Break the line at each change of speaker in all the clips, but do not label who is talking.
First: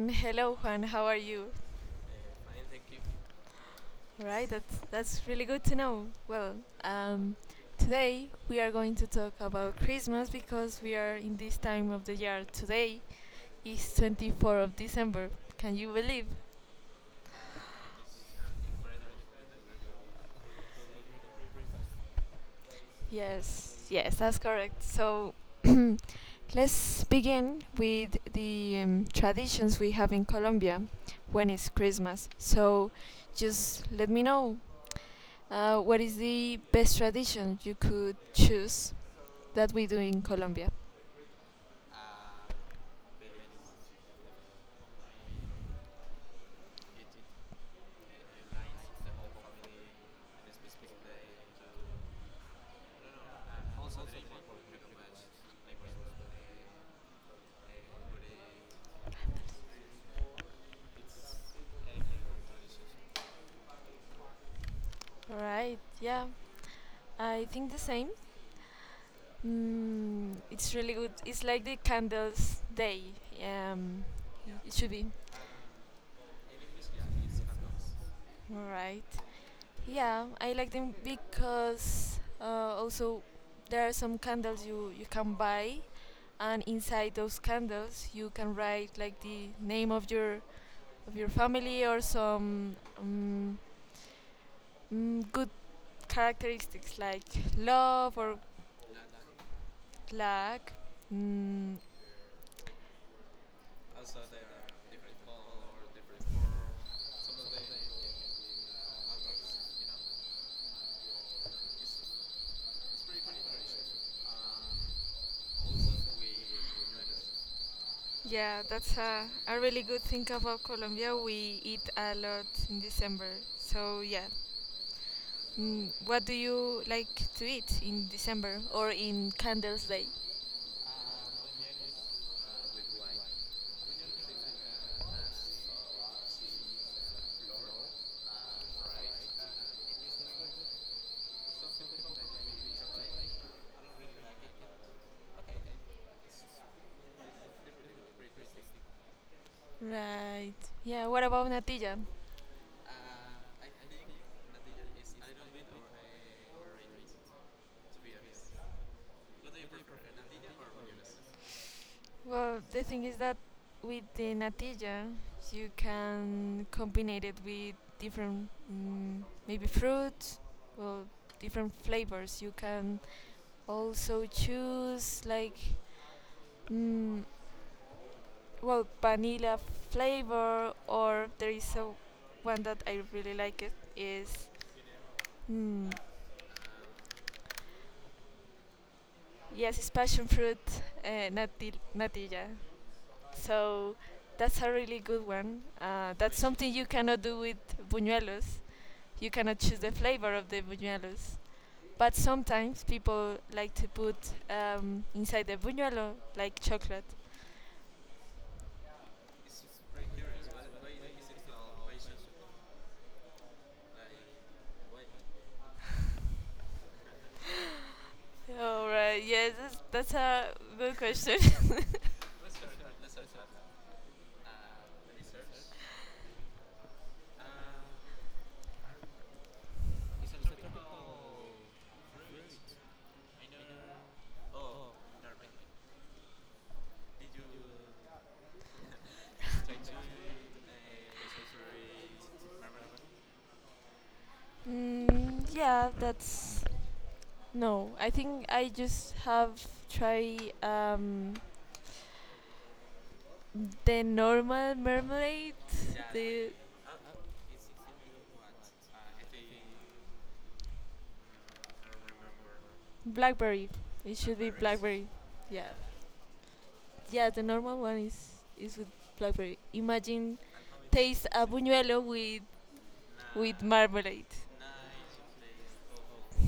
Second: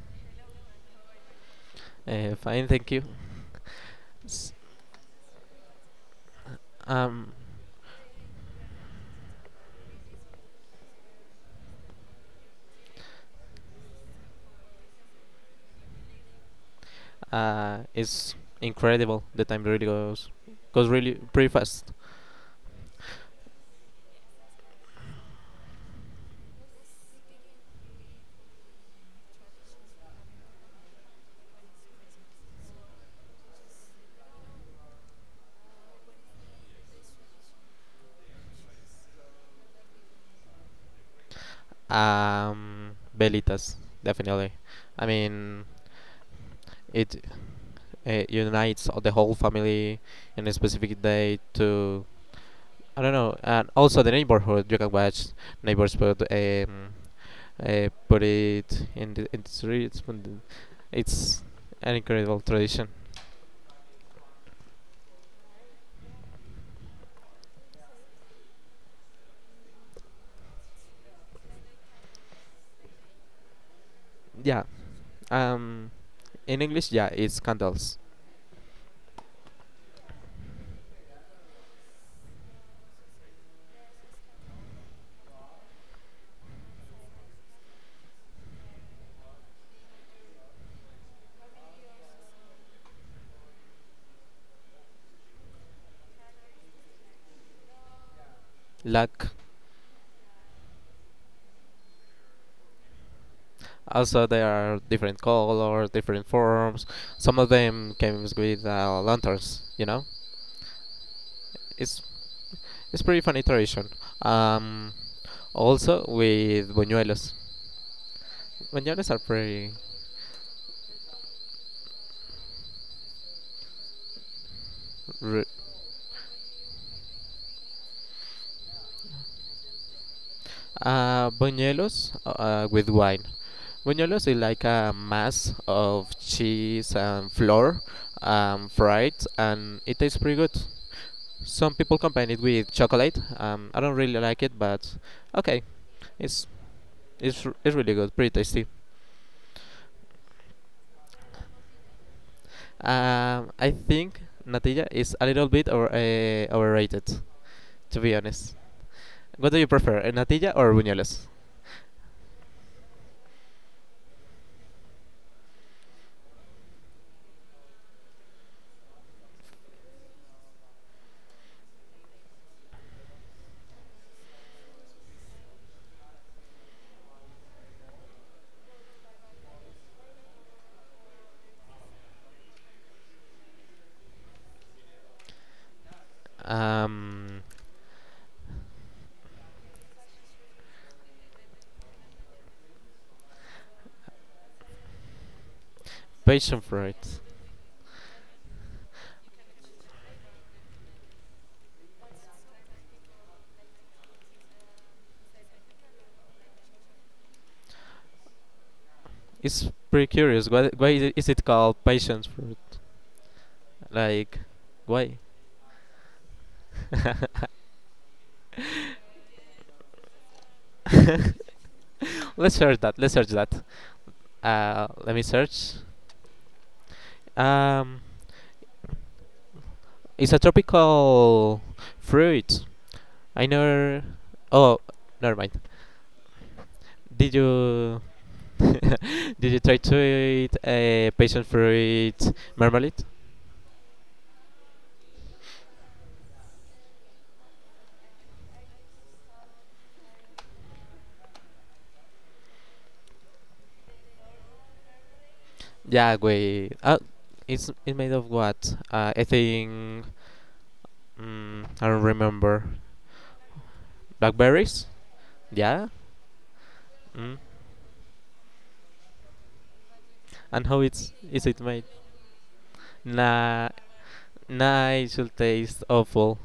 and hello Juan. How are you?
Fine, thank you.
Right,
S-
that's really good to know.
Um,
Um, Today we are going to talk about Christmas because we are in this time of the year. Today is 24th of December. Can you believe?
it's incredible. The time really goes really pretty fast.
Yes, that's correct. So let's begin with the traditions we have in Colombia when it's Christmas. So just let me know what is the best tradition you could choose that we do in Colombia.
Belitas, definitely. I mean, it unites the whole family in a specific day to I don't know, and also the neighborhood. You can watch neighbors put put it in the streets. It's an incredible tradition.
Right, yeah. I think the same. Mm, it's really good. It's like the candles day. Um,
Yeah.
It should be.
Um, in English, yeah, it's candles.
Right. Yeah, I like them because also there are some candles you can buy, and inside those candles you can write like the name of your family or some good characteristics like love or
Luck.
luck, mm.
Also, there are different colors, different forms. Some of them came with lanterns. You know, it's it's pretty fun iteration. Um, Also with buñuelos.
Yeah, that's
Buñuelos are
a
pretty.
really good thing about Colombia. We eat a lot in December. So, yeah.
ru-
Mm, what do you like to eat in December or in Candles Day?
Buñuelos with wine. Buñuelos is like a mass of cheese and flour, fried, and it tastes pretty good. Some people combine it with chocolate. I don't really like it, but okay, it's it's really good, pretty tasty.
Right. Yeah, what about natilla?
I think natilla is a little bit overrated, to be honest. What do you prefer, natilla or buñuelos?
Well, the thing is that with the natilla, you can combine it with different, maybe fruit, well, different flavors. You can also choose like mm, well vanilla flavor or there is a one that I really like it is mm,
Um,
yes it's passion fruit natilla, so that's a really good one that's
Passion
something you
fruit.
cannot do with buñuelos. You cannot choose the flavor of the buñuelos, but sometimes people like to put inside the buñuelo like chocolate.
It's pretty curious. Why is it called passion fruit? Like, why?
All right, yes, that's a good question.
Let's search that. Let's search that. Let me search. Um, it's a tropical fruit. I never. Oh, never mind. Did you Did you try to eat a passion fruit marmalade?
Yeah, that's no, I think I just have tried the normal marmalade,
Yeah,
the
wait. It's made of what? I think I don't remember.
blackberry. It should be
Blackberries?
blackberry. Yeah,
Yeah.
yeah.
Mm.
The normal one is with blackberry. Imagine
And how it's
taste a
is it made?
buñuelo with
Nah,
marmalade.
nah. It should taste awful.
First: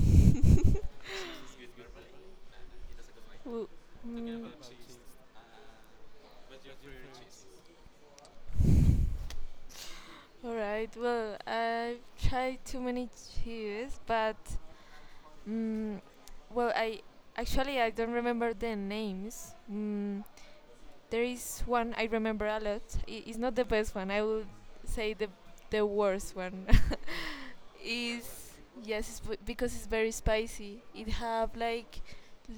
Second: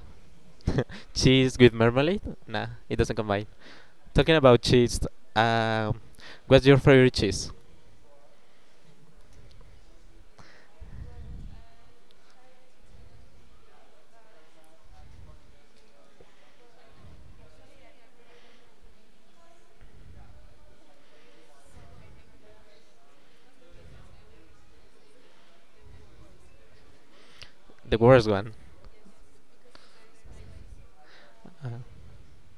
Cheese with marmalade? Nah, it doesn't combine.
Wo-
Talking
mm,
about cheese, um, what's your favorite cheese?
all right. Well, I've tried too many cheeses, but mm, well, I actually I don't remember the names. Mm, there is one I remember a lot. It's not the best one. I would say the worst one
The worst
is
one?
yes, it's because it's very spicy. It have
Uh,
like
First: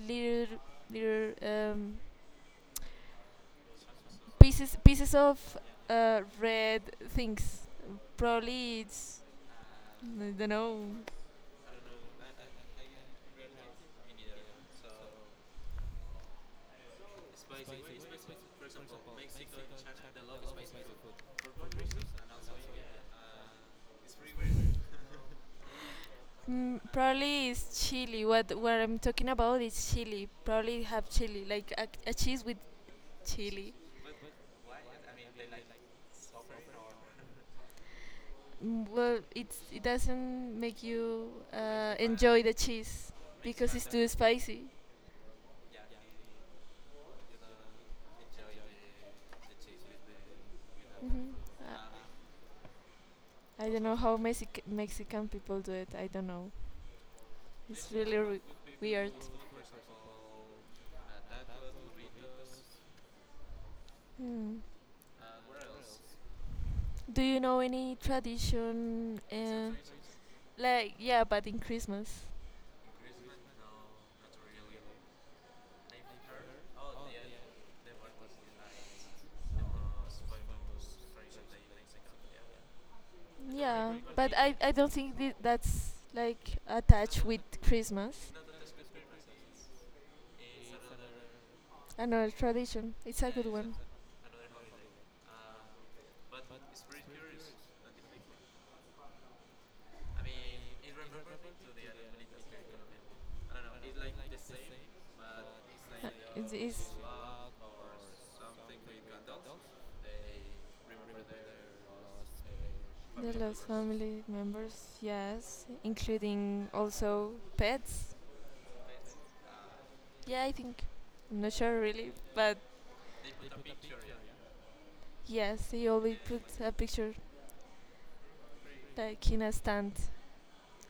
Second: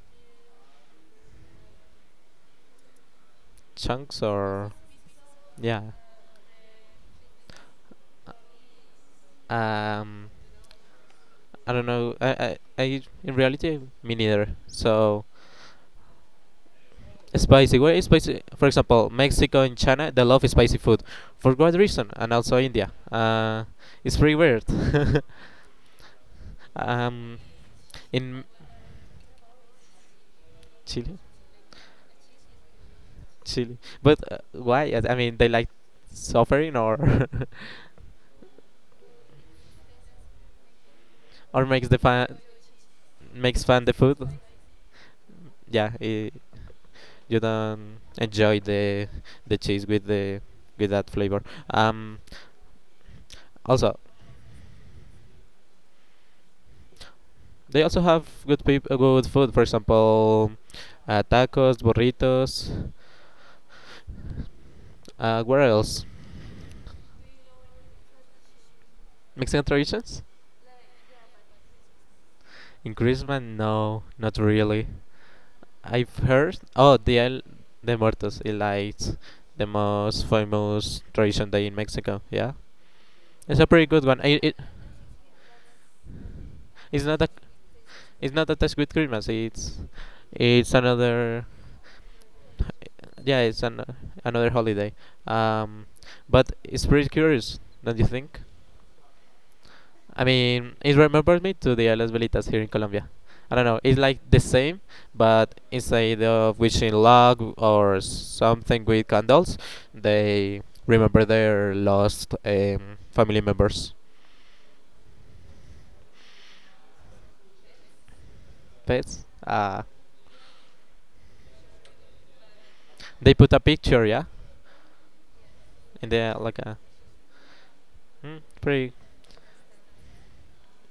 little little
Chunks or
pieces of
yeah?
red things. Probably it's
Um,
I don't know.
I don't know. I in reality, me neither. So spicy. Where is spicy? For example, Mexico and China, they love spicy food for what reason? And also India. It's pretty weird.
Mm,
Um,
probably it's chili.
in
What I'm talking about is chili. Probably have
Chile,
chili like a cheese with chili.
Chile. But why? I mean, they like suffering or
Mm, well, it's, it doesn't make you
or makes the fan
enjoy the cheese
makes
because
fun
it's
the
too
food.
spicy.
Yeah, I you don't enjoy the cheese with the with that
hmm
flavor. Um,
I don't
Also,
know how Mexican people do it. I don't know.
they
It's
also
really
have
re- Weird.
good food. For example, tacos, burritos.
Mm.
Where else?
Do you know any tradition?
Mexican traditions?
Like yeah, but in Christmas.
In Christmas? No, not really. I've heard. Oh, the El de Muertos. It likes the most famous tradition day in Mexico. Yeah, it's a pretty
Yeah,
good one.
but I don't think that's like
It's not
attached
a
with Christmas.
it's not attached with Christmas. It's another
Another tradition. It's a
yeah
good
it's
one.
an another holiday. Um, but it's pretty curious, don't you think? I mean, it remembers me to the Islas Velitas here in Colombia. I don't know. It's like the same, but instead of
It's,
wishing luck or
it's
something with candles, they remember their lost
the
family
lost
members'
family members, yes, including also pets.
pets.
Yeah, I think. I'm not sure really, but
They put a picture, yeah,
yes, they
and
always
they are
put
like
a
a
picture
mm, pretty
like in a stand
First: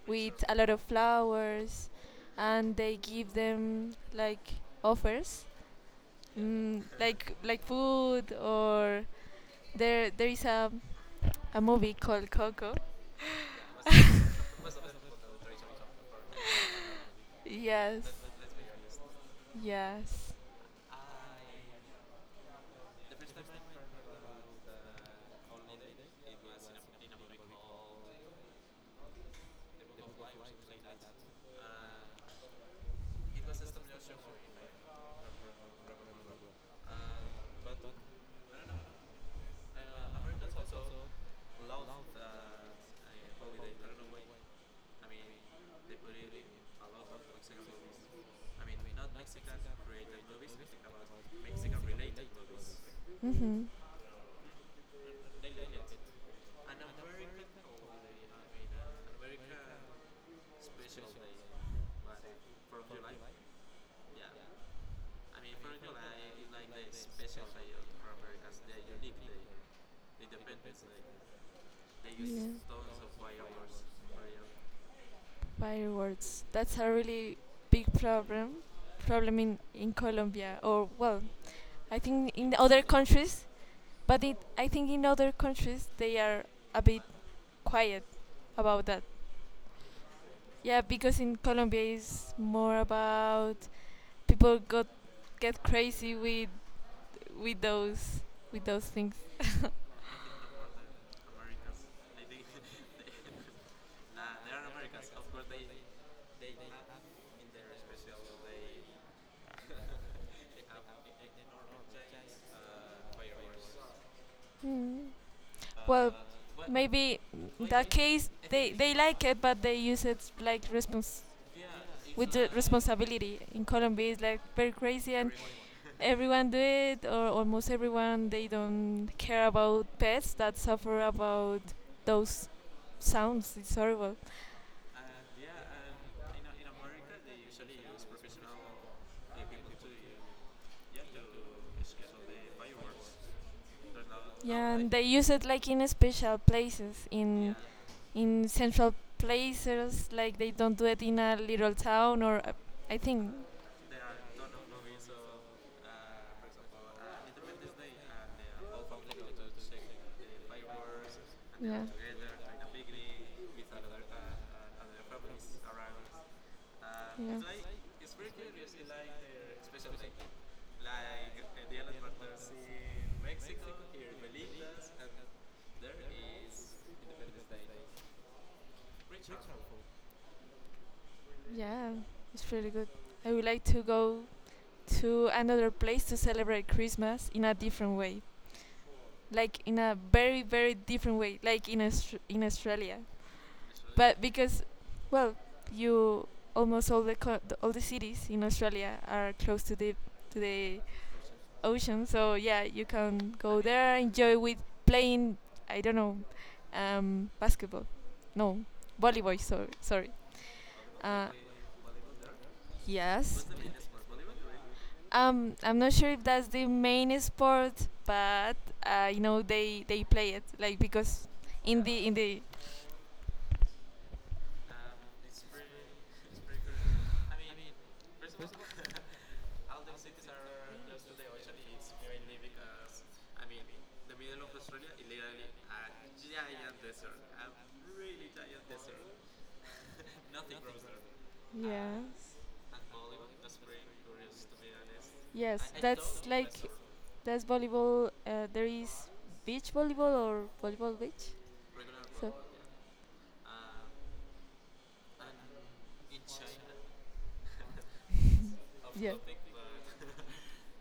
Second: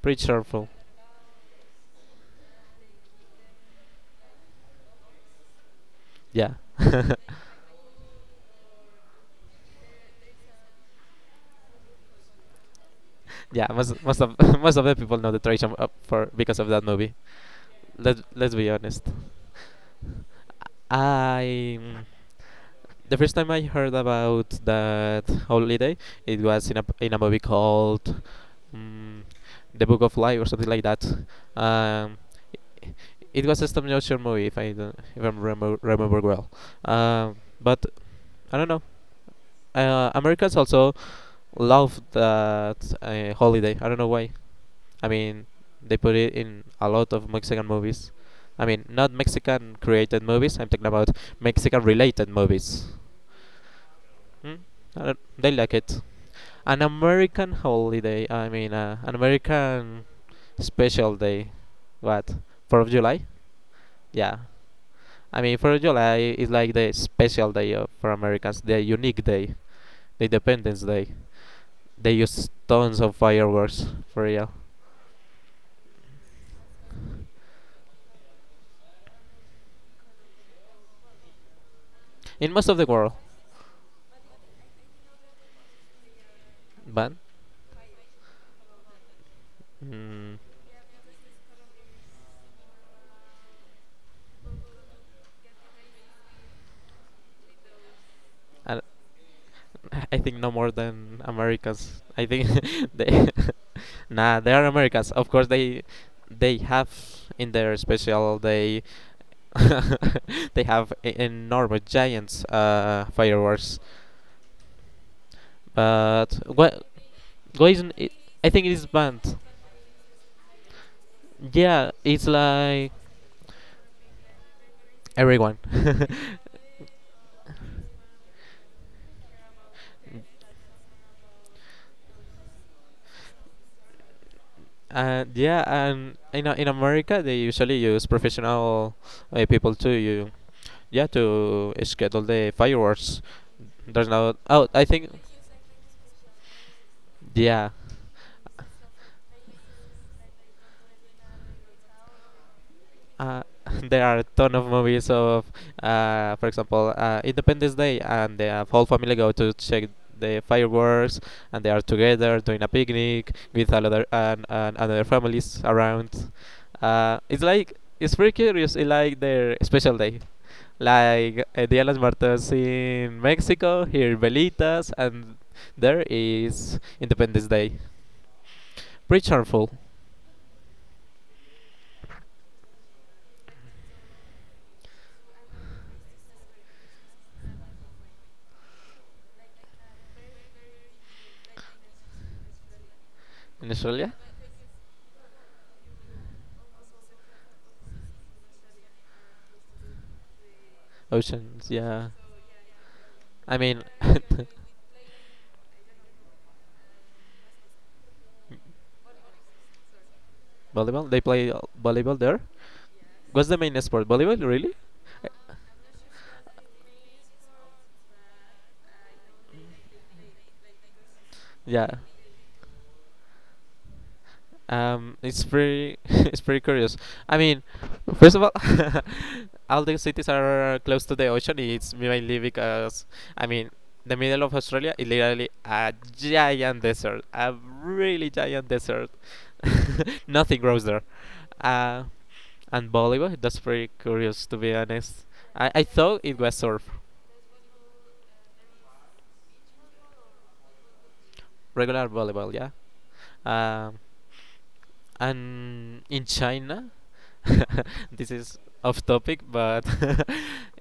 pretty
with a
cheerful.
lot of flowers, and they give them like offers,
Yeah,
mm, like food, or there is a movie called Coco.
yeah. Most most of Most of the people know the tradition for because of that movie.
Yes.
Let Let's be honest.
Yes.
I the first time I heard about that holiday, it was in a movie called um, The Book of Life or something like that. Um, i- it was a stop motion movie, if I don't, if I remember well. But I don't know. Americans also love that holiday. I don't know why. I mean, they put it in a lot of Mexican movies. I mean, not Mexican created movies. I'm talking about Mexican related movies.
Mm-hmm.
Hmm. I don't- they like it. An American holiday. I mean, an American special day. What? Fourth of July? Yeah. I mean, Fourth of July is like the special day of, for Americans, the unique day, the Independence Day. They use
Yeah.
tons of
Fireworks.
fireworks for real
That's a really big problem. Problem in Colombia, or well, I think
in
in
most of
other
the world,
countries, but it, I think in other countries they are a bit
but
quiet about that.
mm,
Yeah, because in Colombia is more about people got get crazy with with those with
I,
those things.
I think no more than Americans. I think they nah, they are Americans. Of course, they have in their special day they have enormous giants fireworks.
Mm. Well,
But
uh,
what
maybe in that
Goisen,
case
I think it is
they like
banned.
it, but they use it like respons
Yeah, it's
with the
like
responsibility in Colombia is like very crazy and
everyone.
everyone do it or almost everyone they don't care about pets that suffer about those sounds it's horrible.
And yeah, and in America they usually use professional people to you yeah to schedule the fireworks. There's no oh
Yeah,
I
and they
think
use it like in special places
yeah.
in central places like they don't do it in a little town or I think
Uh, there are a ton of movies of, for example, Independence Day, and the whole family go to check the fireworks, and they are
yeah.
together doing a picnic with another and other families around.
Yeah.
It's like it's pretty curious. It's like their special day, like Dia de los Muertos in Mexico, here Velitas, and there is Independence Day. Pretty harmful
Yeah, it's pretty good. I would like to go to another place to celebrate Christmas in a different way, like in a very very different way, like in in Australia.
in Australia.
But because, well, you almost all the, the all the cities in Australia are close to the
Oceans,
ocean,
yeah.
so yeah, you can
I
go
mean,
there, enjoy with playing. I don't know, basketball, no, volleyball. Sorry, sorry.
volleyball. They
Uh,
play volleyball there.
Yes.
What's the main sport? Volleyball, really?
I'm not sure if that's the main sport, but you know they play it like because
Yeah.
in the
It's pretty. It's pretty curious. I mean, first of all, all the cities are close to the ocean. It's mainly because, I mean, the middle of Australia is literally a giant desert, a really giant desert. Nothing grows there. Uh,
yes
and volleyball. That's pretty curious, to be honest. I,
yes
I thought
that's
it
like
was surf,
that's volleyball. There is beach volleyball or volleyball beach.
regular
So
volleyball. Yeah. Um, And in China, this is off
yeah.
topic, but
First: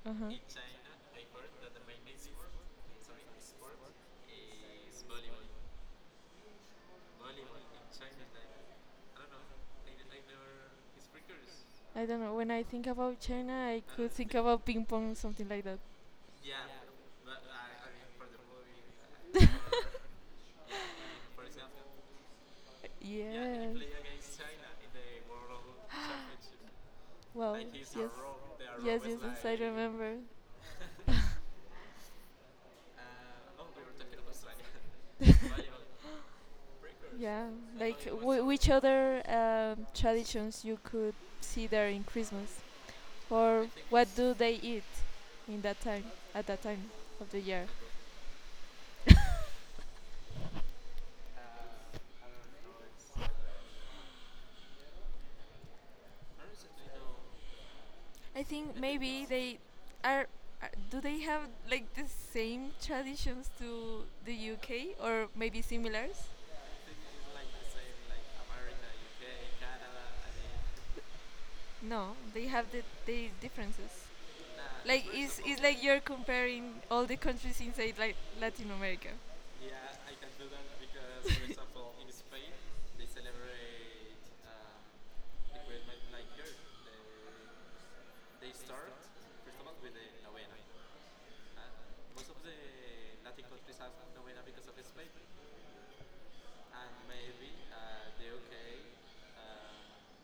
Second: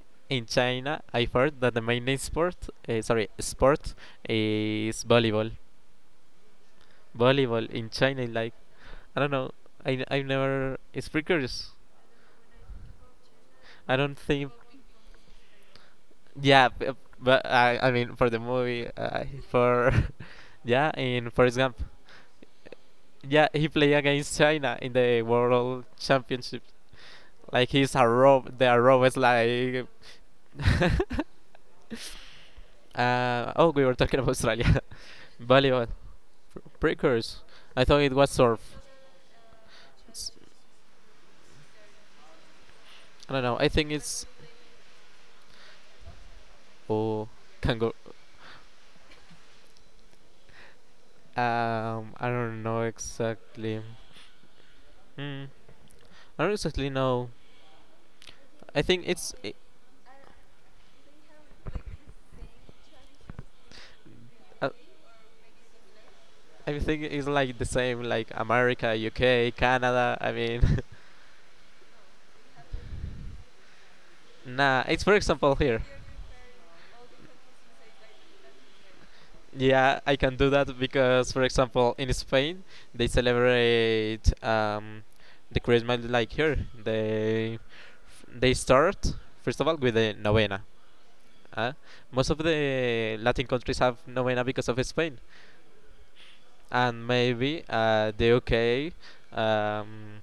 Uh huh.
in China, I've heard that the main sport, sport is volleyball. Volleyball in China, is like I don't know, I have never. It's precarious.
I don't know. When I think about China, I
I
could
don't
think
think.
about ping pong, something like that.
Yeah, but I mean for the movie, for yeah, in Forrest Gump. Yeah, he
yes.
played against China in the World Championship.
Well,
Like
yes,
he's a rob, they are
yes,
rob is
yes, yes, I
like
remember.
Oh, we were talking about Australia. Volleyball. Precursors.
Yeah,
I thought
like
it was surf.
which other
S-
traditions you could see there in Christmas,
I don't know.
or
I think
what
it's.
do they eat in that time at that time
Oh,
of the year?
kangaroo. I don't know exactly. Hmm. I don't exactly know.
I think
I think
maybe
it's.
they are. Do they have like the same traditions to the
Uh,
UK, or maybe similars?
I think it's like the same, like America, UK, Canada. I mean,
No, they have the, their differences.
nah. It's
Like
for example
it's
here.
like you're comparing all the countries inside like Latin America.
Yeah, I can do that because, for example, in Spain, they celebrate the Christmas like here. They they start first of all with the novena. Uh, Most of the Latin countries have novena because of Spain, and maybe the UK, um,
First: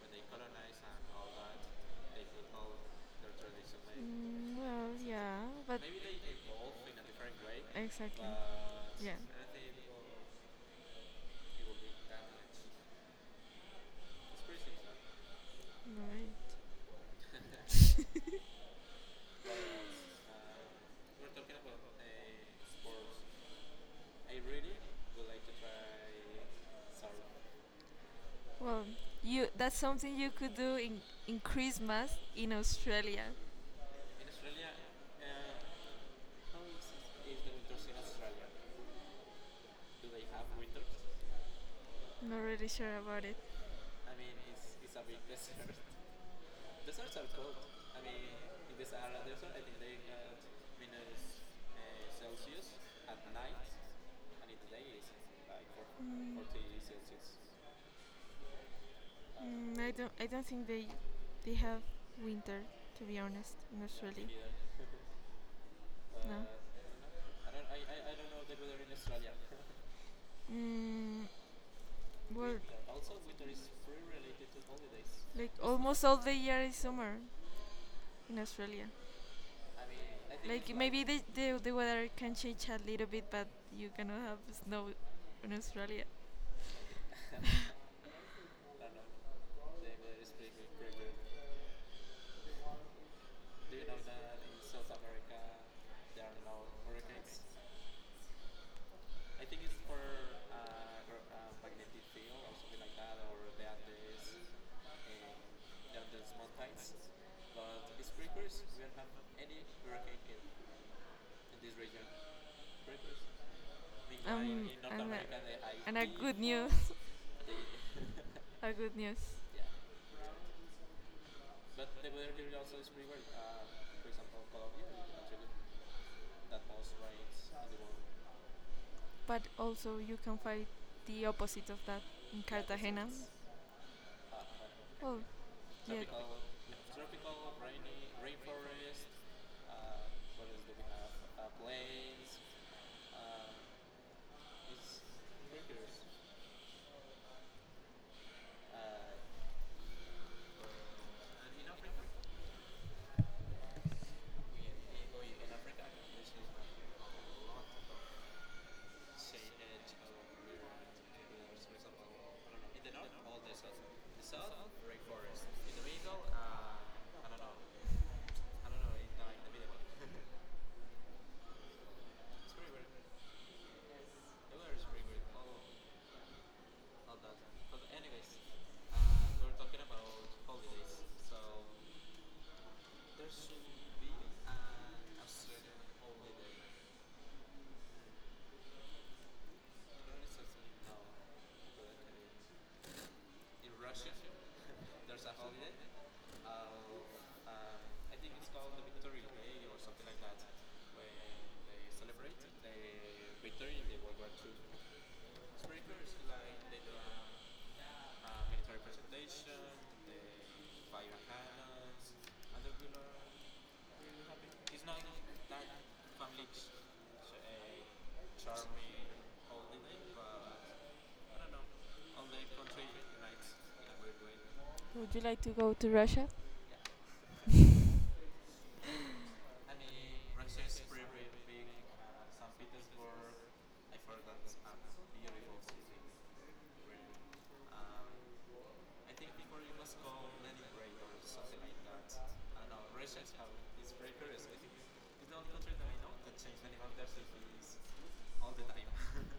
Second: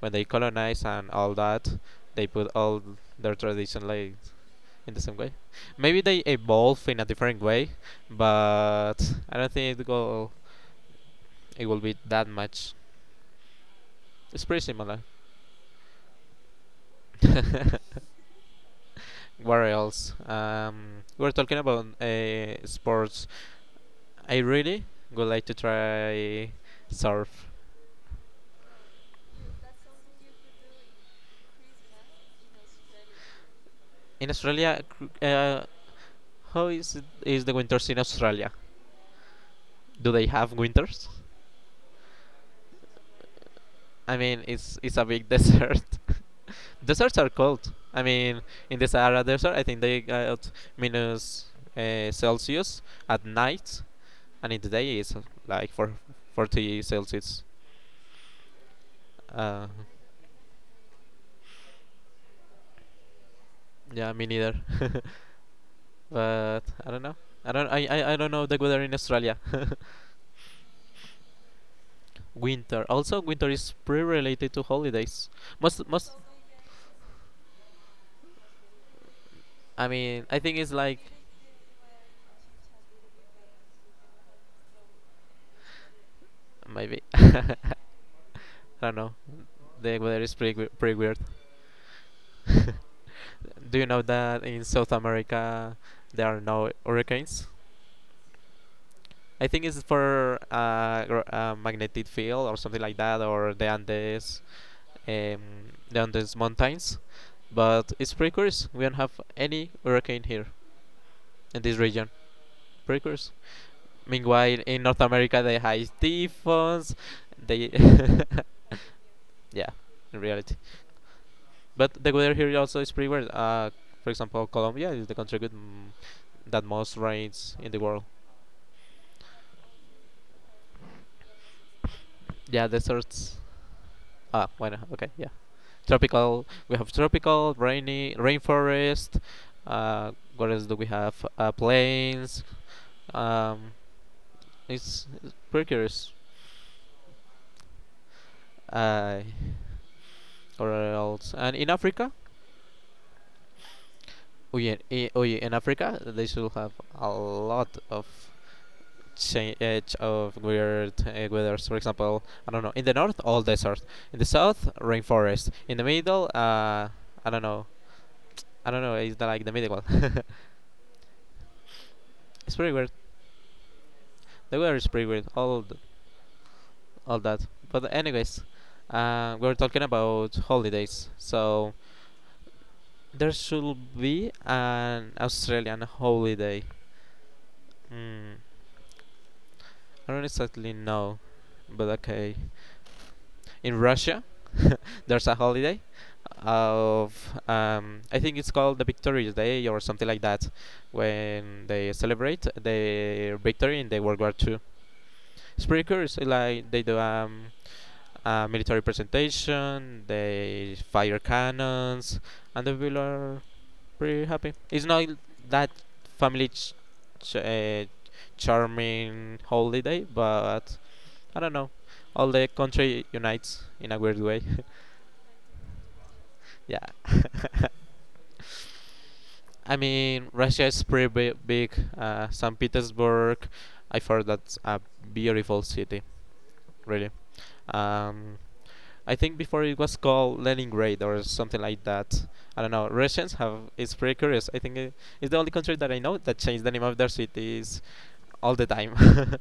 when they colonize and all that, they put all their tradition like
Well,
in the same way.
yeah, but
Maybe they evolve in a different way,
exactly,
but
yeah.
I don't think it will be that much. It's pretty similar.
Right.
What else? We're talking about sports. I really would like to try surf.
Well, you that's something you could do in Christmas in Australia.
In Australia, how is it, is the winters in Australia? Do they have winters?
Not really sure about it.
I mean, it's a big desert. Deserts are cold. I mean, in the Sahara Desert, I think they got minus Celsius at night, and in the day it's like for
Mm.
40 Celsius.
Like,
Uh,
mm, I don't think they have winter. To be honest, in yeah, me
Yeah, me
Australia.
neither.
No.
But I don't know. I don't. I don't know the weather in Australia.
Mm, well,
Winter. Also, winter is pretty related to
like
holidays.
isn't it?
Most.
Almost
Most.
all the year is summer in Australia.
I mean, I think
Like
it's
Like
like
maybe the weather can change a little bit, but you cannot have snow in Australia.
maybe. I don't know. The weather is pretty. Pretty weird. Do you know that in South America there are no hurricanes? I think it's for magnetic field or something like that, or the Andes. Down these mountains. But it's pretty curious. We don't have any hurricane here in this region. Pretty curious. Meanwhile,
Um,
in North
and,
America, they
and
have
a good news,
typhoons. They,
a good news.
yeah, in reality. But the weather here also is pretty weird. For example, Colombia is the country with that most rains in the world.
But also you can find the opposite of that in
Yeah,
Cartagena.
deserts. Ah, why not? Okay,
Well,
yeah.
yeah,
Tropical. We have tropical, rainy, rainforest. What else do we have? Plains. Um, It's burgers, uh, or else. And in Africa, oh yeah, in Africa they should have a lot of change of weird weathers. For example, I don't know. In the north, all desert. In the south, rainforest. In the middle, I don't know. I don't know. It's the, like the middle one. It's pretty weird. The weather is pretty weird. All that. But anyways, we're talking about holidays. So there should be an Australian holiday. Mm, I don't exactly know, but okay. In Russia, there's a holiday of I think it's called the Victorious Day or something like that, when they celebrate their victory in the World War Two. It's pretty curious. Like they do a military presentation, they fire cannons, and the people are pretty happy. It's not that family ch- ch- uh, charming holiday, but I don't know. All the country unites in a weird way.
uh, would you like to go to Russia?
Yeah. I mean, Russia is pretty big. Saint Petersburg, I heard that's a beautiful city, really. Um, I think before it was called Leningrad or something like that. I don't know. Russians have. It's pretty curious. I think it, it's the only country that I know that changed the name of their cities all the time.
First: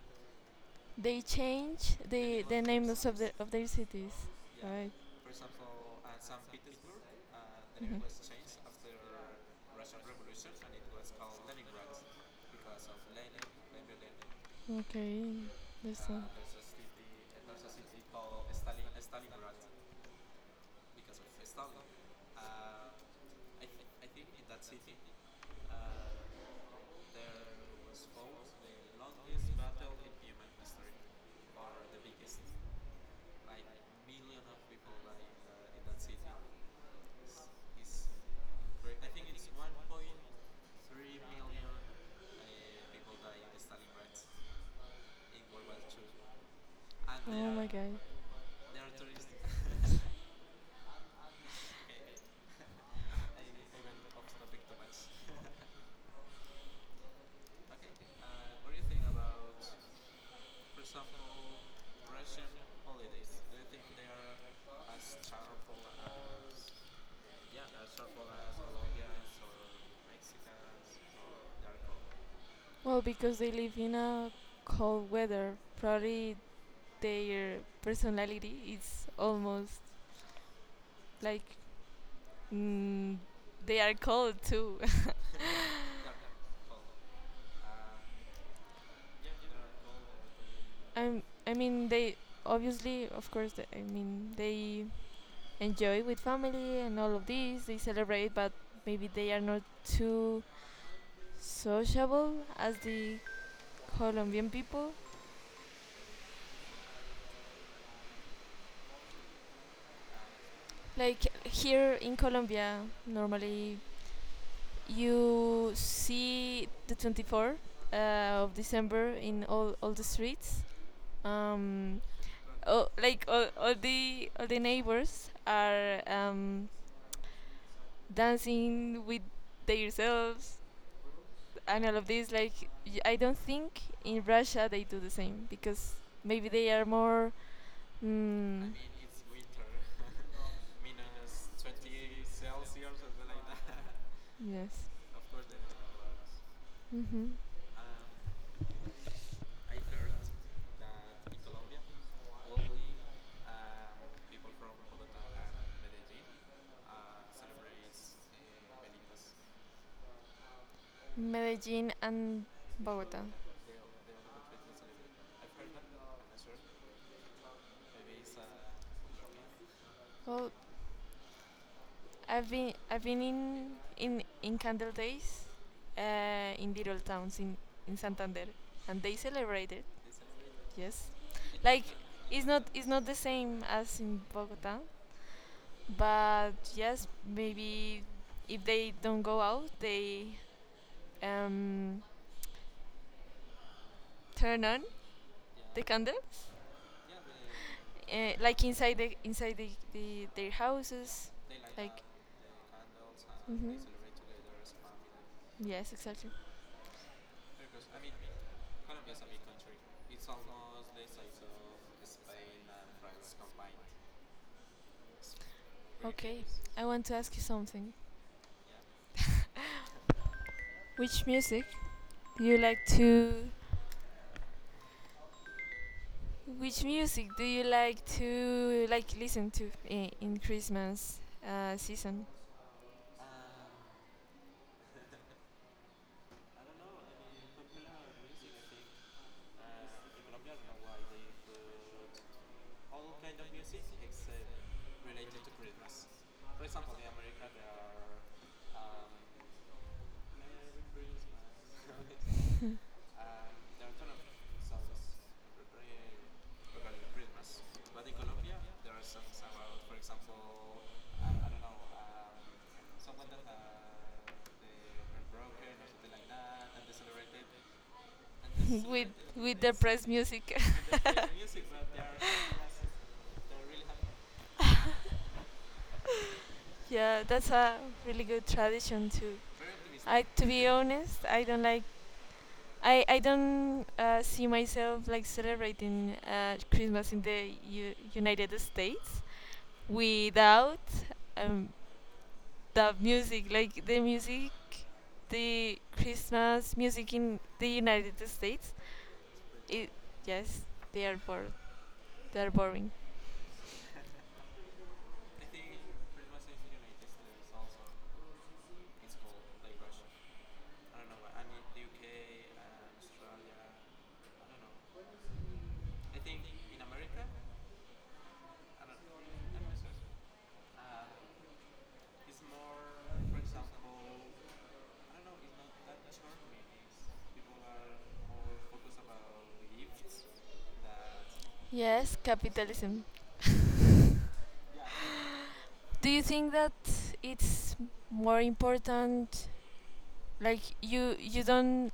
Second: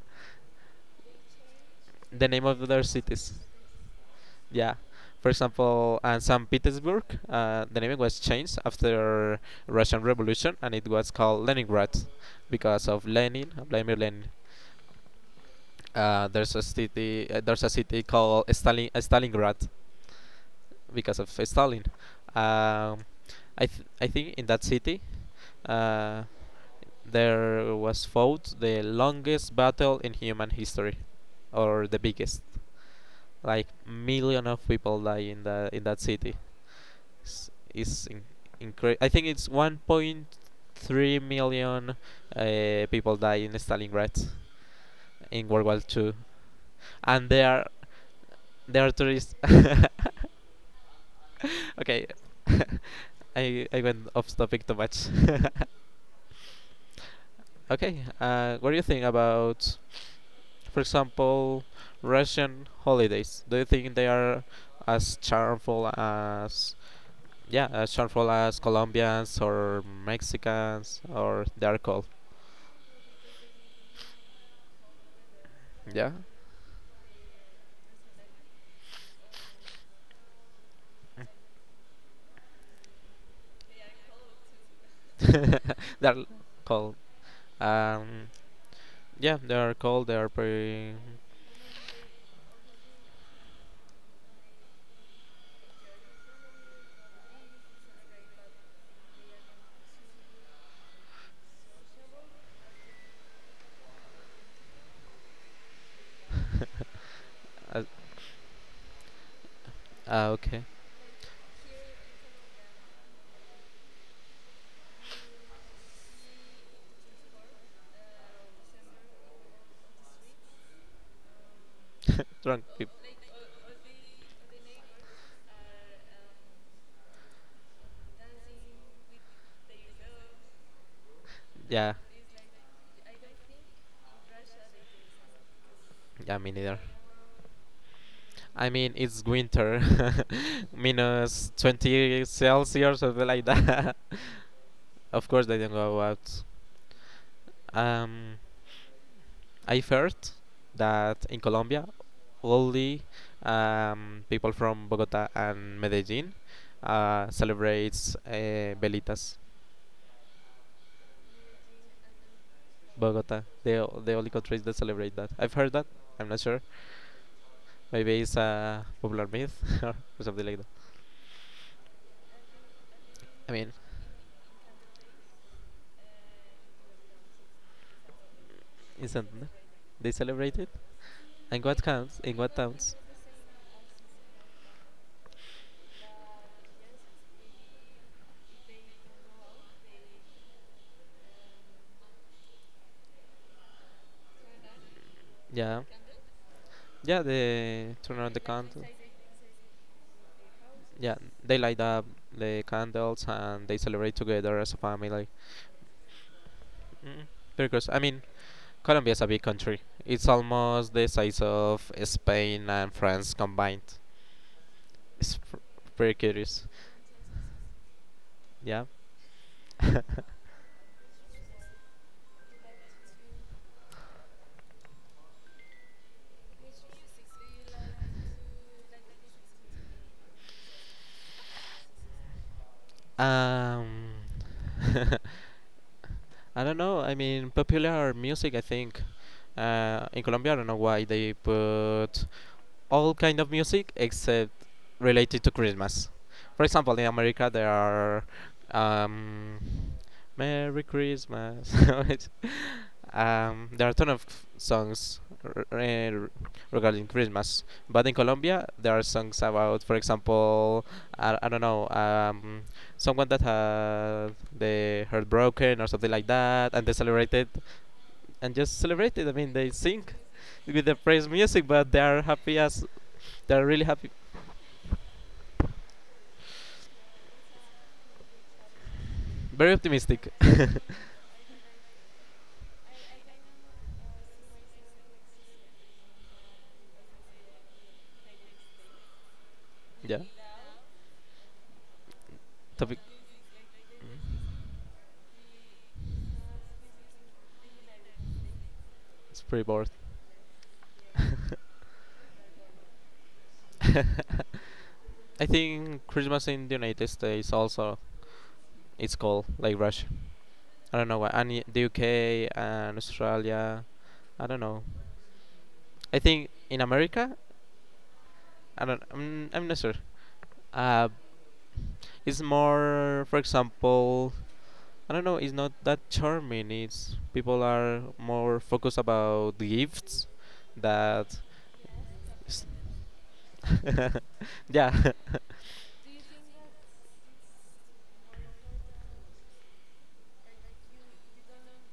They change
The
the,
name
the
of their
names of,
cities.
of their cities,
Yeah.
right?
For example, St. Petersburg, the name
Mhm.
was changed after Russian Revolution, and it was called Leningrad because of Lenin, Vladimir Lenin.
Uh, okay, that's all.
There's a city called Stalingrad because of Stalin. Um, I think in that city, uh, there was fought the longest battle in human history, or the biggest. Like million of people die in the in that city. s- is in, I think it's 1.3 million people die in Stalingrad in World War II, and
Oh my are, god.
they are tourists. Okay. I went off topic too much. Okay, what do you think about, for example, Russian holidays? Do you think they are as charmful as yeah, as charmful as Colombians or Mexicans or they are called?
Well, because they live in a cold weather,
Yeah.
probably their personality is almost like mm, they are cold too.
They're cold. Um, yeah, they are cold. They are pretty.
I I mean they obviously of course they, they enjoy with family and all of this they celebrate, but maybe they are not too sociable as the Colombian people.
Okay.
Like here in Colombia normally you see the 24th uh, of December in all the streets, um,
Drunk
oh,
people.
like all the neighbors are dancing with themselves and
Yeah,
all of this. Like I don't think in Russia they do the same because
yeah,
maybe
me
they
neither.
are more.
I
Mm,
mean, it's winter, minus 20 Celsius, something like that.
yes.
Of course, they don't go out.
hmm
Um, I've heard that in Colombia, only people from Bogota and Medellin celebrates velitas.
Medellin and Bogota.
Bogota, the only countries that celebrate that. I've heard that. I'm not sure. Maybe it's a popular myth or something
Well,
like that.
I've been
I mean,
in Candle Days, in little towns in Santander, and
in
they
Santander,
celebrate it.
they celebrate it.
Yes,
And what
like
counts? In what
it's
towns?
not the same as in Bogota, but yes, maybe if they don't go out, they um, turn on
Yeah,
the candles,
yeah, they turn on the
like
candle.
inside the their
Yeah,
houses,
they light
like.
up the candles and they
Mhm.
celebrate together as a family.
Yes, exactly.
Mm. Because I mean, Colombia is a big country. It's almost the size of Spain and France combined. It's pr- Pretty
Okay,
curious.
I want to ask you something.
Yeah.
Which music do you like to? Which music do you like to like listen to in Christmas season?
Um. I don't know. I mean, popular music. I think in Colombia. I don't know why they put all kind of music except related to Christmas. For example, in America there are um, Merry Christmas. It's- there are a ton of songs regarding Christmas, but in Colombia there are songs about, for example, I don't know, someone that had the heart broken or something like that, and they celebrated and just
with
celebrate it. I mean,
with
they sing
depressed music.
with the praise music, but they are happy as they are really happy,
Yeah, that's a really good tradition too.
very
I,
optimistic.
to be honest, I don't like. I don't see myself like celebrating Christmas in the United States
Yeah,
without um, the
topic
music, like the music, the Christmas music in the United States.
is pretty
It,
bored.
yes, they are bored. They are boring.
I think Christmas in the United States also it's cold like Russia. I don't know why, and y- the UK and Australia. I don't know. I think in America, I don't. I'm not sure. Uh, it's more, for example, I don't know, it's not that charming. It's people are more focused about gifts that
Yes, capitalism.
yeah.
Do you think that it's more important like you don't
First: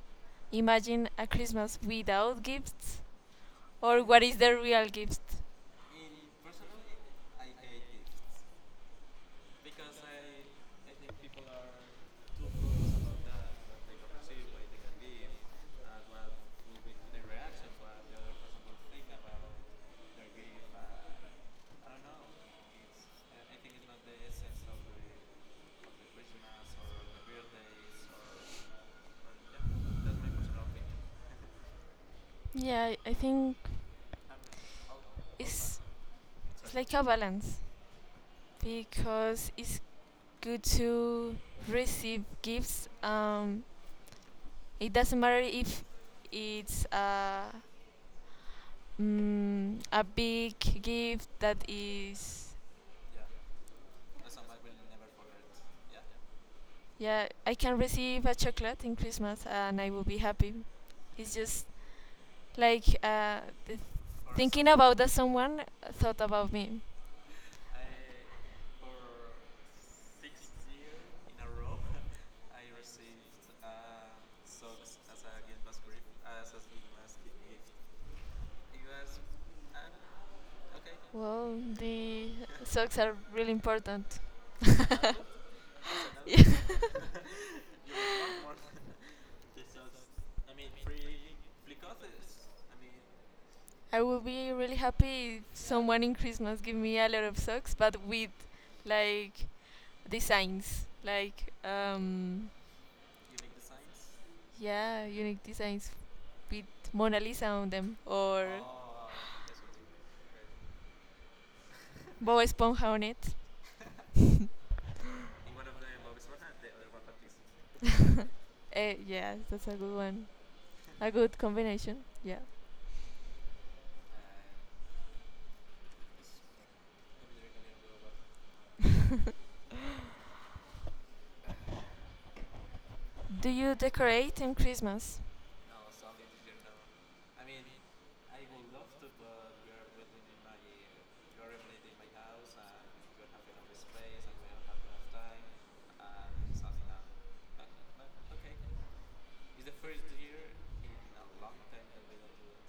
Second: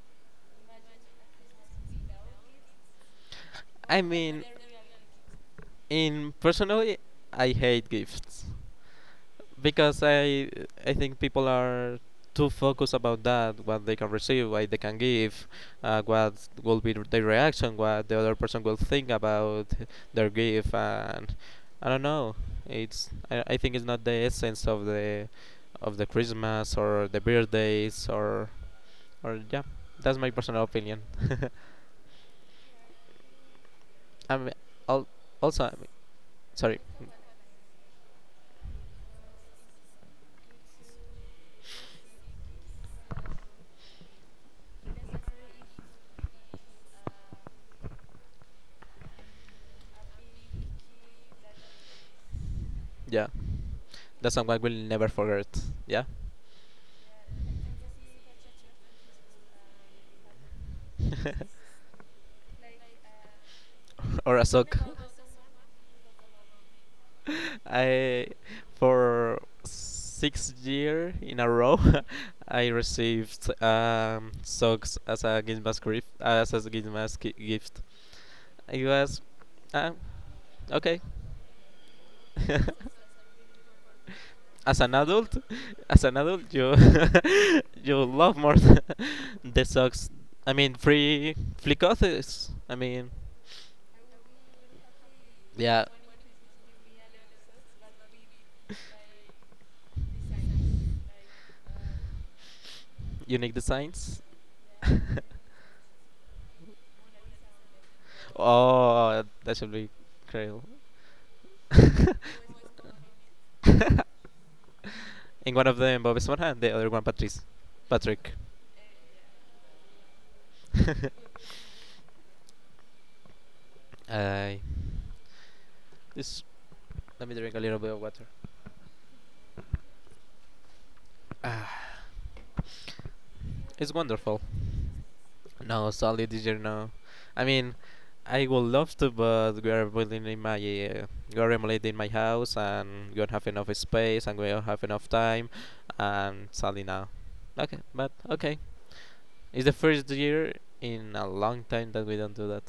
imagine a Christmas without gifts,
I
or what is
mean
the real gift?
in personally I hate gifts. Because I think people are too focused about that what they can receive, what they can give, what will be their reaction, what the other person will think about their gift, and I don't know. It's I think it's not the essence of the Christmas or the birthdays or yeah. That's my personal opinion.
Yeah, I think
I'm al- Also
it's it's
sorry.
like a balance because it's good to receive gifts. It doesn't matter if it's a a big gift that is
Yeah, that's something I will never forget. Yeah.
yeah. I can receive a chocolate in Christmas and I will be happy. It's just like th-
Or a
thinking
sock.
about that someone thought about me.
I for 6 year in a row I received socks as a gift mask gift as a gift mask gift. I was um, okay.
Well, the socks are really important.
As an adult, as an
Yeah.
adult, you you love more the socks. I mean, free flicotes. I mean,
I would be really happy if
yeah,
someone in Christmas give me a lot of socks, but with like designs, like
unique designs.
yeah, unique designs with Mona Lisa on them or
Oh, that should be incredible.
Bob Esponja on it.
And one of them Bob Esponja, and the other one Patrice, Patrick.
Yeah, that's a good one. A good combination. Yeah.
I this. Let me drink a little bit of water. Ah,
Do you
it's
decorate
wonderful.
in Christmas?
No, sorry, teacher. No, I mean, I would love to, but we are building in my, we are renovating my house, and we don't have enough space, and we don't have enough time, and sadly now. Okay, it's the first year in a long time that we don't do that.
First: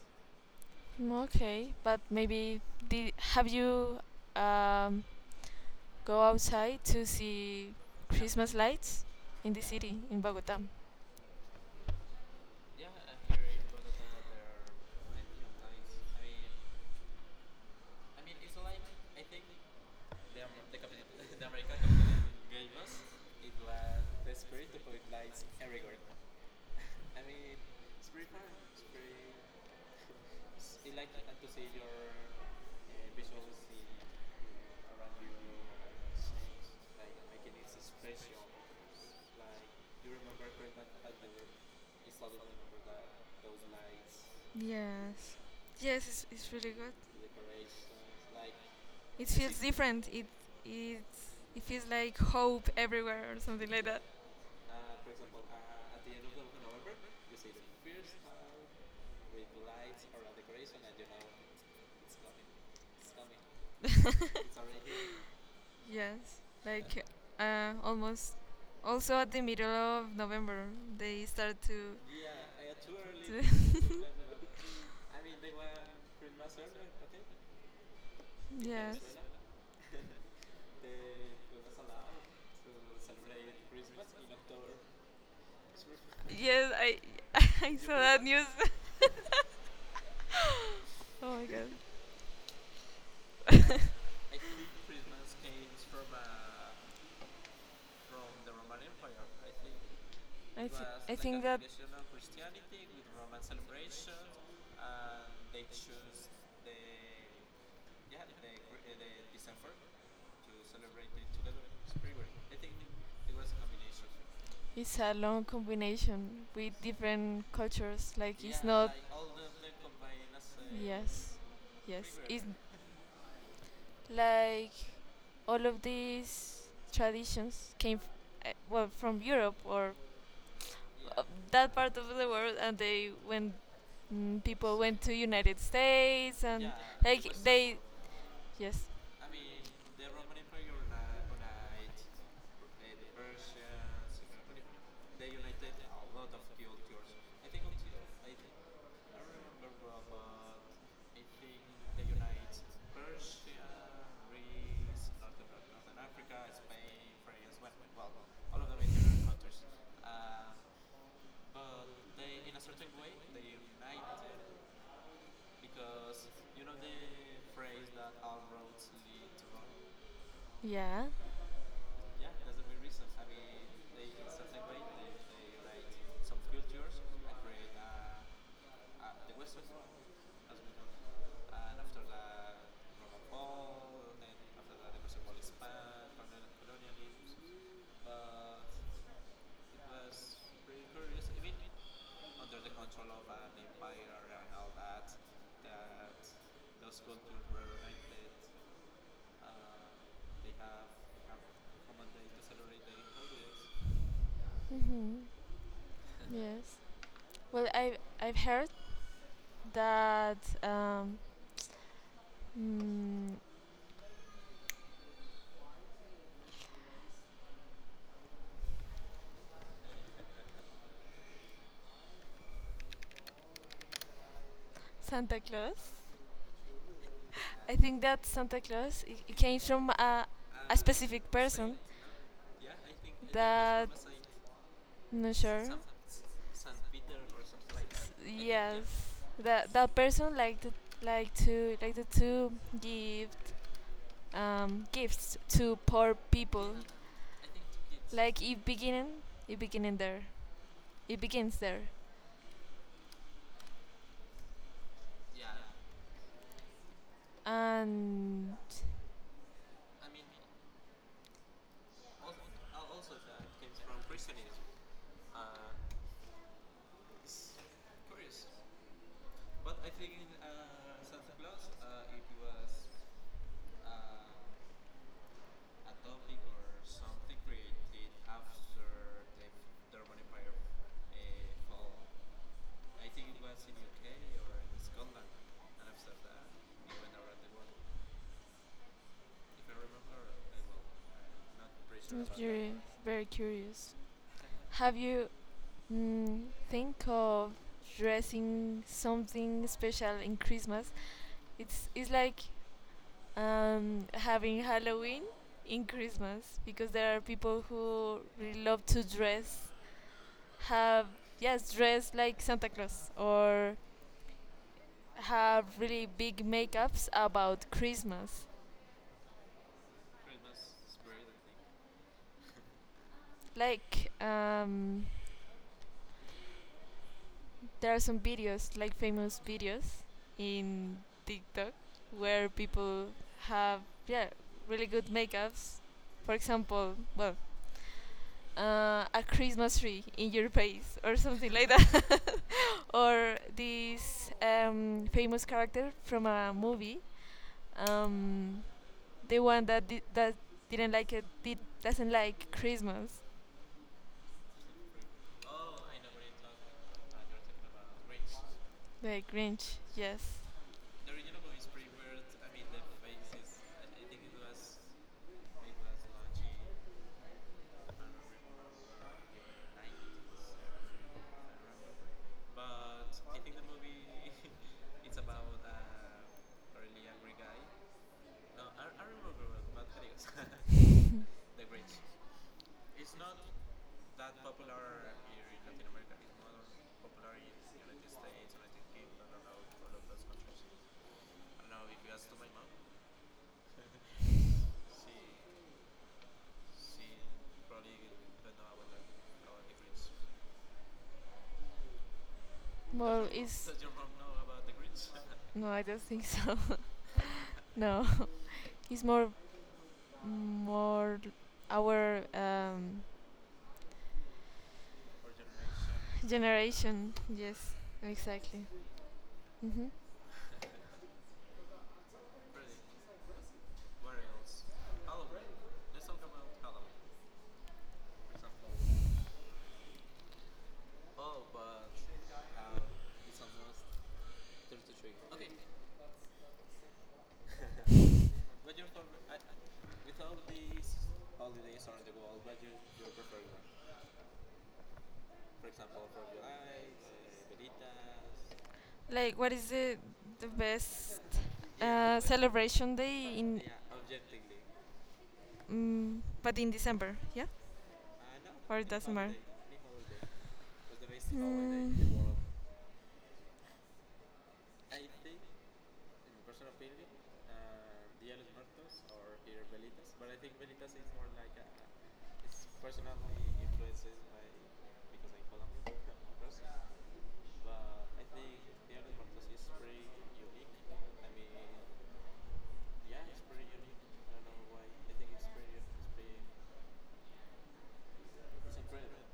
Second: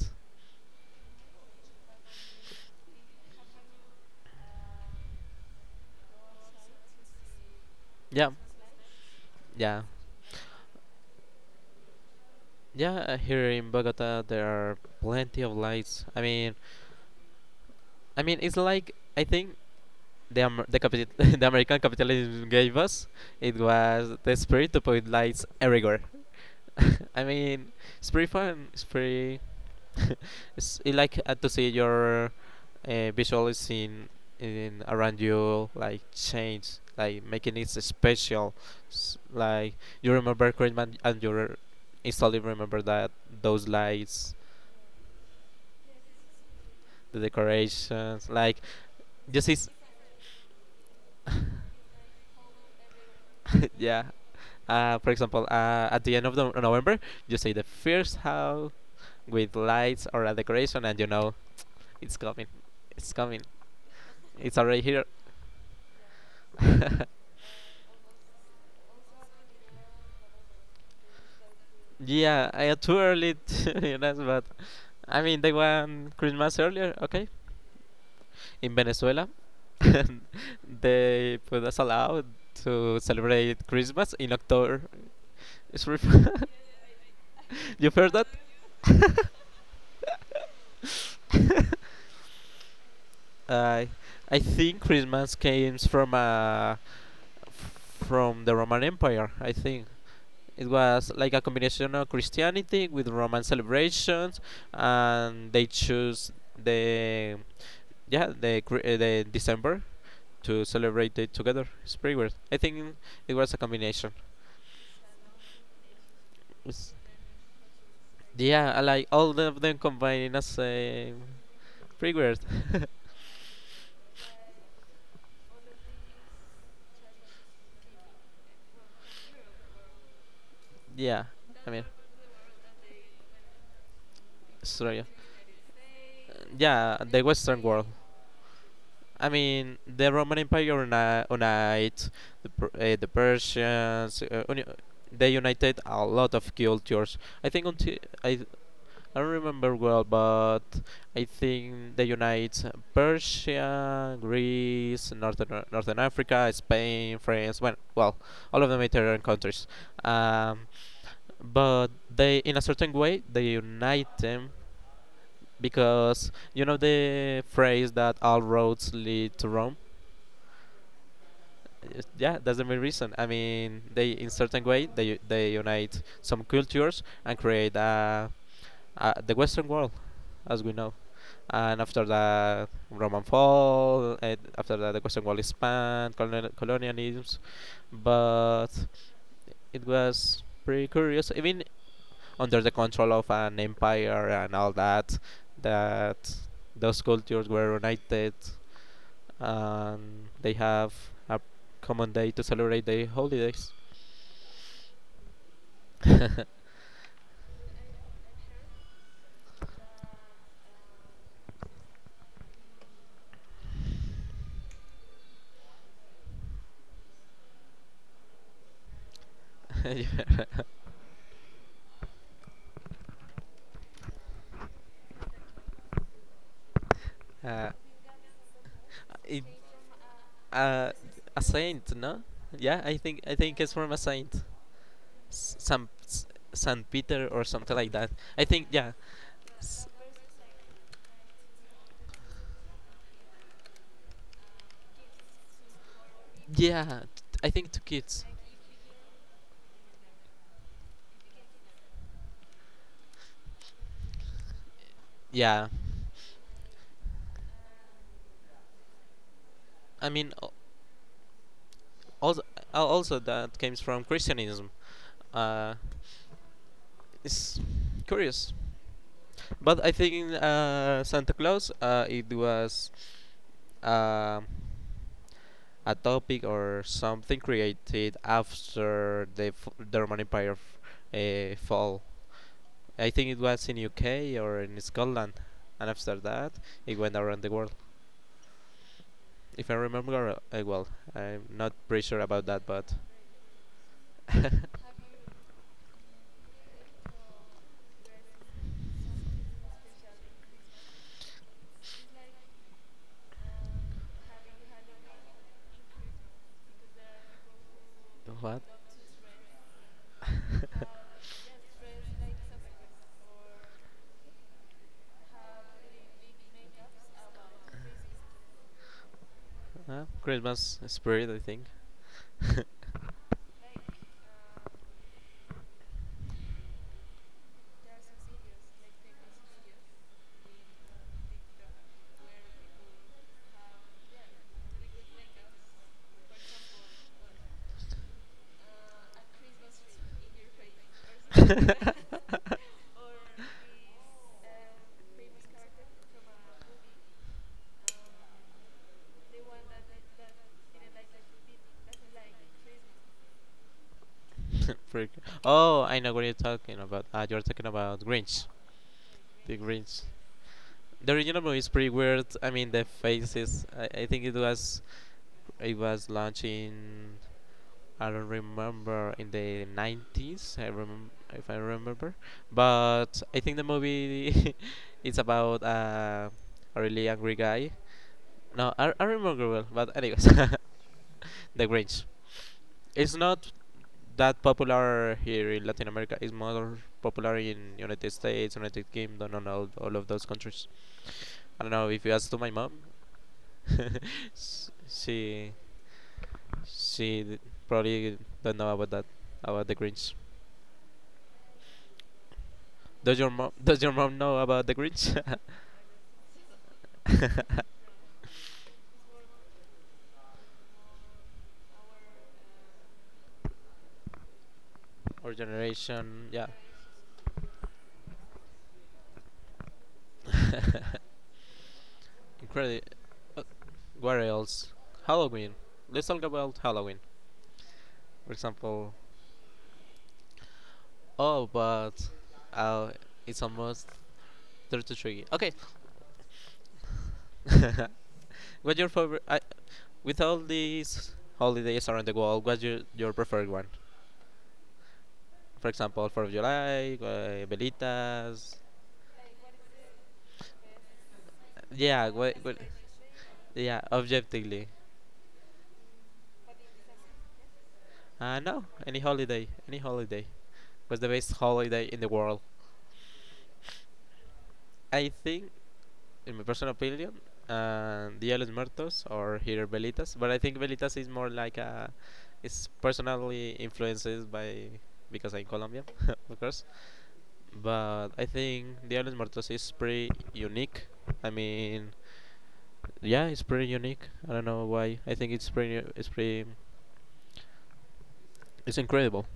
Mm, okay, but maybe did, have you um, go outside to see
Yeah,
Christmas lights in the
yeah,
city in Bogota?
yeah. Here in Bogota, there are plenty of lights. I mean, it's like I think the, Amer- the, capital- the American capitalism gave us, it was the spirit to put lights everywhere. I mean, it's pretty fun. It's pretty. It's it like to see your visual scene in around you like change, like making it special. Like you remember Christmas and instantly remember that those lights,
Yes. Yes, it's really good.
the decorations, like
It
this
feels
is
different. It it feels like hope everywhere or something like
yeah
that.
for example, at the end of the November, you see the first house with lights or a decoration, and you know it's coming, it's coming, it's already here.
Yes. Like almost also at the middle of November they start
Yeah, I too early,
to
you know, but I mean they want Christmas earlier, okay? In
yes.
Venezuela, they put us allowed to celebrate Christmas in October. It's re-
Yes, I I
you
saw
heard
that
that?
news. Oh my god.
Uh, I I think Christmas came from the Roman Empire. I think
I,
it
th-
was
I
like a
think that
combination of Christianity with Roman celebrations, and they choose the yeah the Cri- the December to celebrate it together. It's pretty weird. I think it was a combination.
it's a long combination with
It's,
different cultures. Like it's
yeah, I
not.
like all of them combined as a
Yes, yes.
pretty weird.
It's like all of these traditions came well from Europe or uh,
Yeah, I
that
mean
part of the world, and they went. People went
Australia.
to United States and
Yeah, the
like
Western
they.
world.
Yes.
I mean, the Roman Empire uni- unite the Persians. They united a lot of cultures. I think until I I don't remember well, but I think they unite Persia, Greece, Northern Africa, Spain, France. Well, all of the Mediterranean countries. Um, but they, in a certain way, they unite them because you know the phrase that all roads lead to Rome.
Yeah.
Yes, yeah, that's the main reason. I mean they in certain way they unite some cultures and create the Western world as we know, and after the Roman fall and after that the Western world expand colonialisms, but it was pretty curious even under the control of an empire and all that that those cultures were united and they have a common day to celebrate their holidays.
hmm
uh,
Yes. Well, I I've heard that mm, Santa Claus. I think that Santa Claus it
it,
came from a
uh,
specific
a
person.
saint, no? Yeah, I think it's
That
from a saint,
not
S-
sure.
Saint S- San Peter or something like that. I think
Yes,
yeah,
that that person liked like to give gifts to poor people.
yeah. I think to kids.
Like it beginning there, it begins there.
Yeah,
And
I mean also also that comes from Christianism. Uh, it's curious, but I think Santa Claus it was. Uh, a topic or something created after the Roman Empire fall. I think it was in UK or in Scotland, and after that it went around the world. If I remember well, I'm not pretty sure
I'm
about that, but
very curious. Have you mm, think of dressing something special in Christmas? It's like having Halloween in Christmas because there are people who
what?
really love to dress, have yes, dress like Santa Claus or have really big makeups about Christmas,
Christmas spirit, I think.
like there are some videos, like famous videos in TikTok, where people have yeah really good makeups. For example, well, a Christmas tree in your face or something like that, or this famous character from a movie, um, the one that that didn't like it, did doesn't like Christmas,
Pretty cool. Oh, I know what you're talking about. You're talking about
the Grinch.
Grinch.
Yes,
The original movie is pretty weird. I mean, the faces. I think it was launching. I don't remember, in the 90s. I remember if I remember, but I think the movie is about a really angry guy. No, I remember well. But anyways, the Grinch. It's not that popular here in Latin America. It's more popular in United States, United Kingdom, and all of those countries. I don't know if you ask to my mom, s- she she probably don't know about that about the Grinch.
well, is
Does your mom know about the Grinch?
no, I don't think so. No. It's more our
Our generation, yeah.
generation. Yes, exactly. hmm
Incredible. Where else? Halloween. Let's talk about Halloween. For example, oh, but uh, it's almost 33. Okay. What's your favorite? With all these holidays around the world, what's your preferred one? For example, 4th of July, Velitas.
Like, what is the best
Yeah, what, what,
celebration day in?
yeah, objectively.
Mm, but in December, yeah,
No,
or it
any
doesn't matter.
holiday. Any holiday. What's the best holiday
Mm,
in the world? I think in my personal opinion, Dia de los Muertos or here Velitas. But I think Velitas is more like a, it's personally influenced by because I'm Colombian, of course. But I think Dia de los Muertos is pretty unique. I mean, yeah, it's pretty unique. I don't know why. I think it's pretty, it's pretty, It's incredible.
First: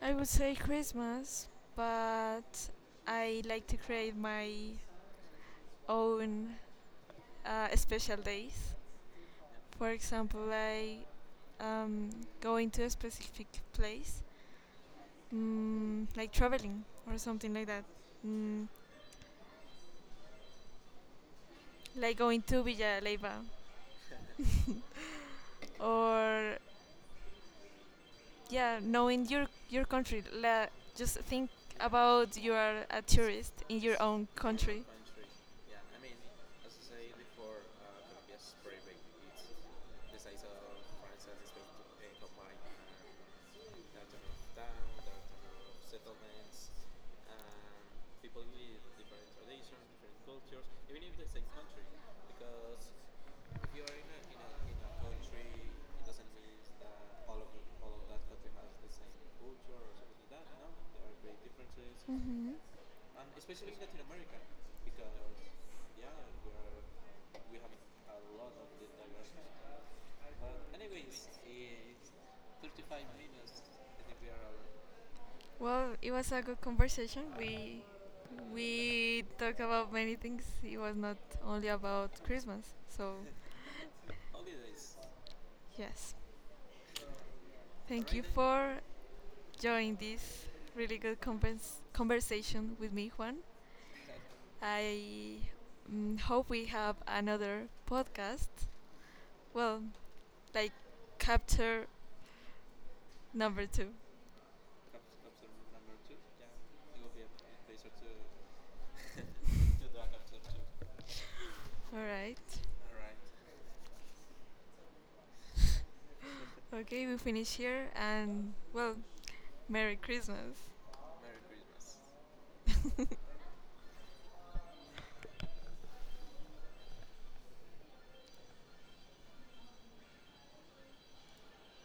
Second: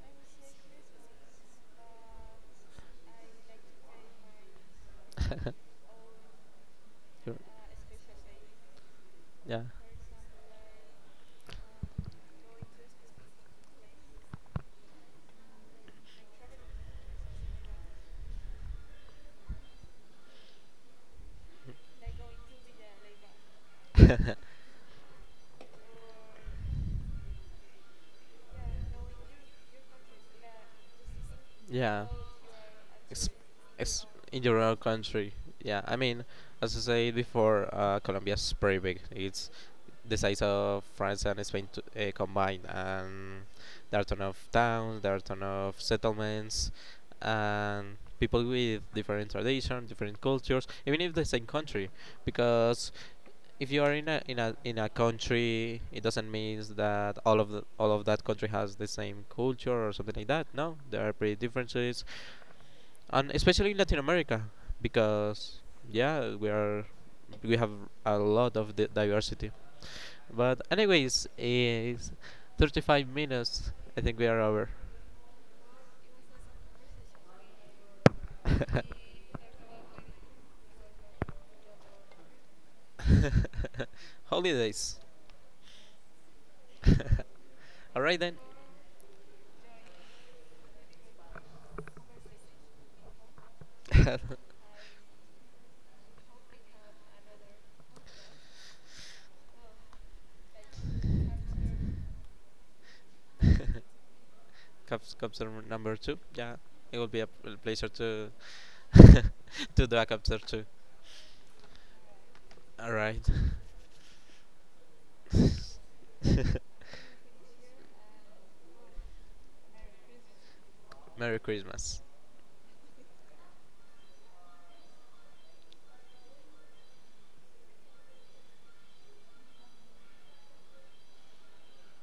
I would say Christmas, but I like to create my own
You're-
special days.
yeah,
For example, like um, going to a specific place, like traveling or something like that, mm, like going to Villa Leiva, or yeah, knowing your country. La, just think
yeah.
about you are a
It's,
tourist in your
it's
own
in your own
country.
country. Yeah, I mean, as I said before, Colombia is pretty big. It's the size of France and Spain to, combined, and there are ton of towns, there are ton of settlements, and people with different traditions, different cultures, even if the same country. Because if you are in a in a in a country, it doesn't mean that all of all of that country has the same culture or something like that. No, there are pretty differences,
Mhm.
and especially in Latin America, because yeah, we have a lot of diversity. But anyways, it's 35 minutes. I think we are over.
Well, it was a good conversation. We talk about many things. It was not only about Christmas. So
Holidays.
yes,
All
thank
right
you
then.
for joining this really good conversation with me, Juan. I hope we have another podcast. Well, like capture number two.
Comes number 2. Yeah, it will be a pleasure to do a chapter 2.
All right.
All right.
Okay, we finish here, and well, Merry Christmas.
Merry Christmas.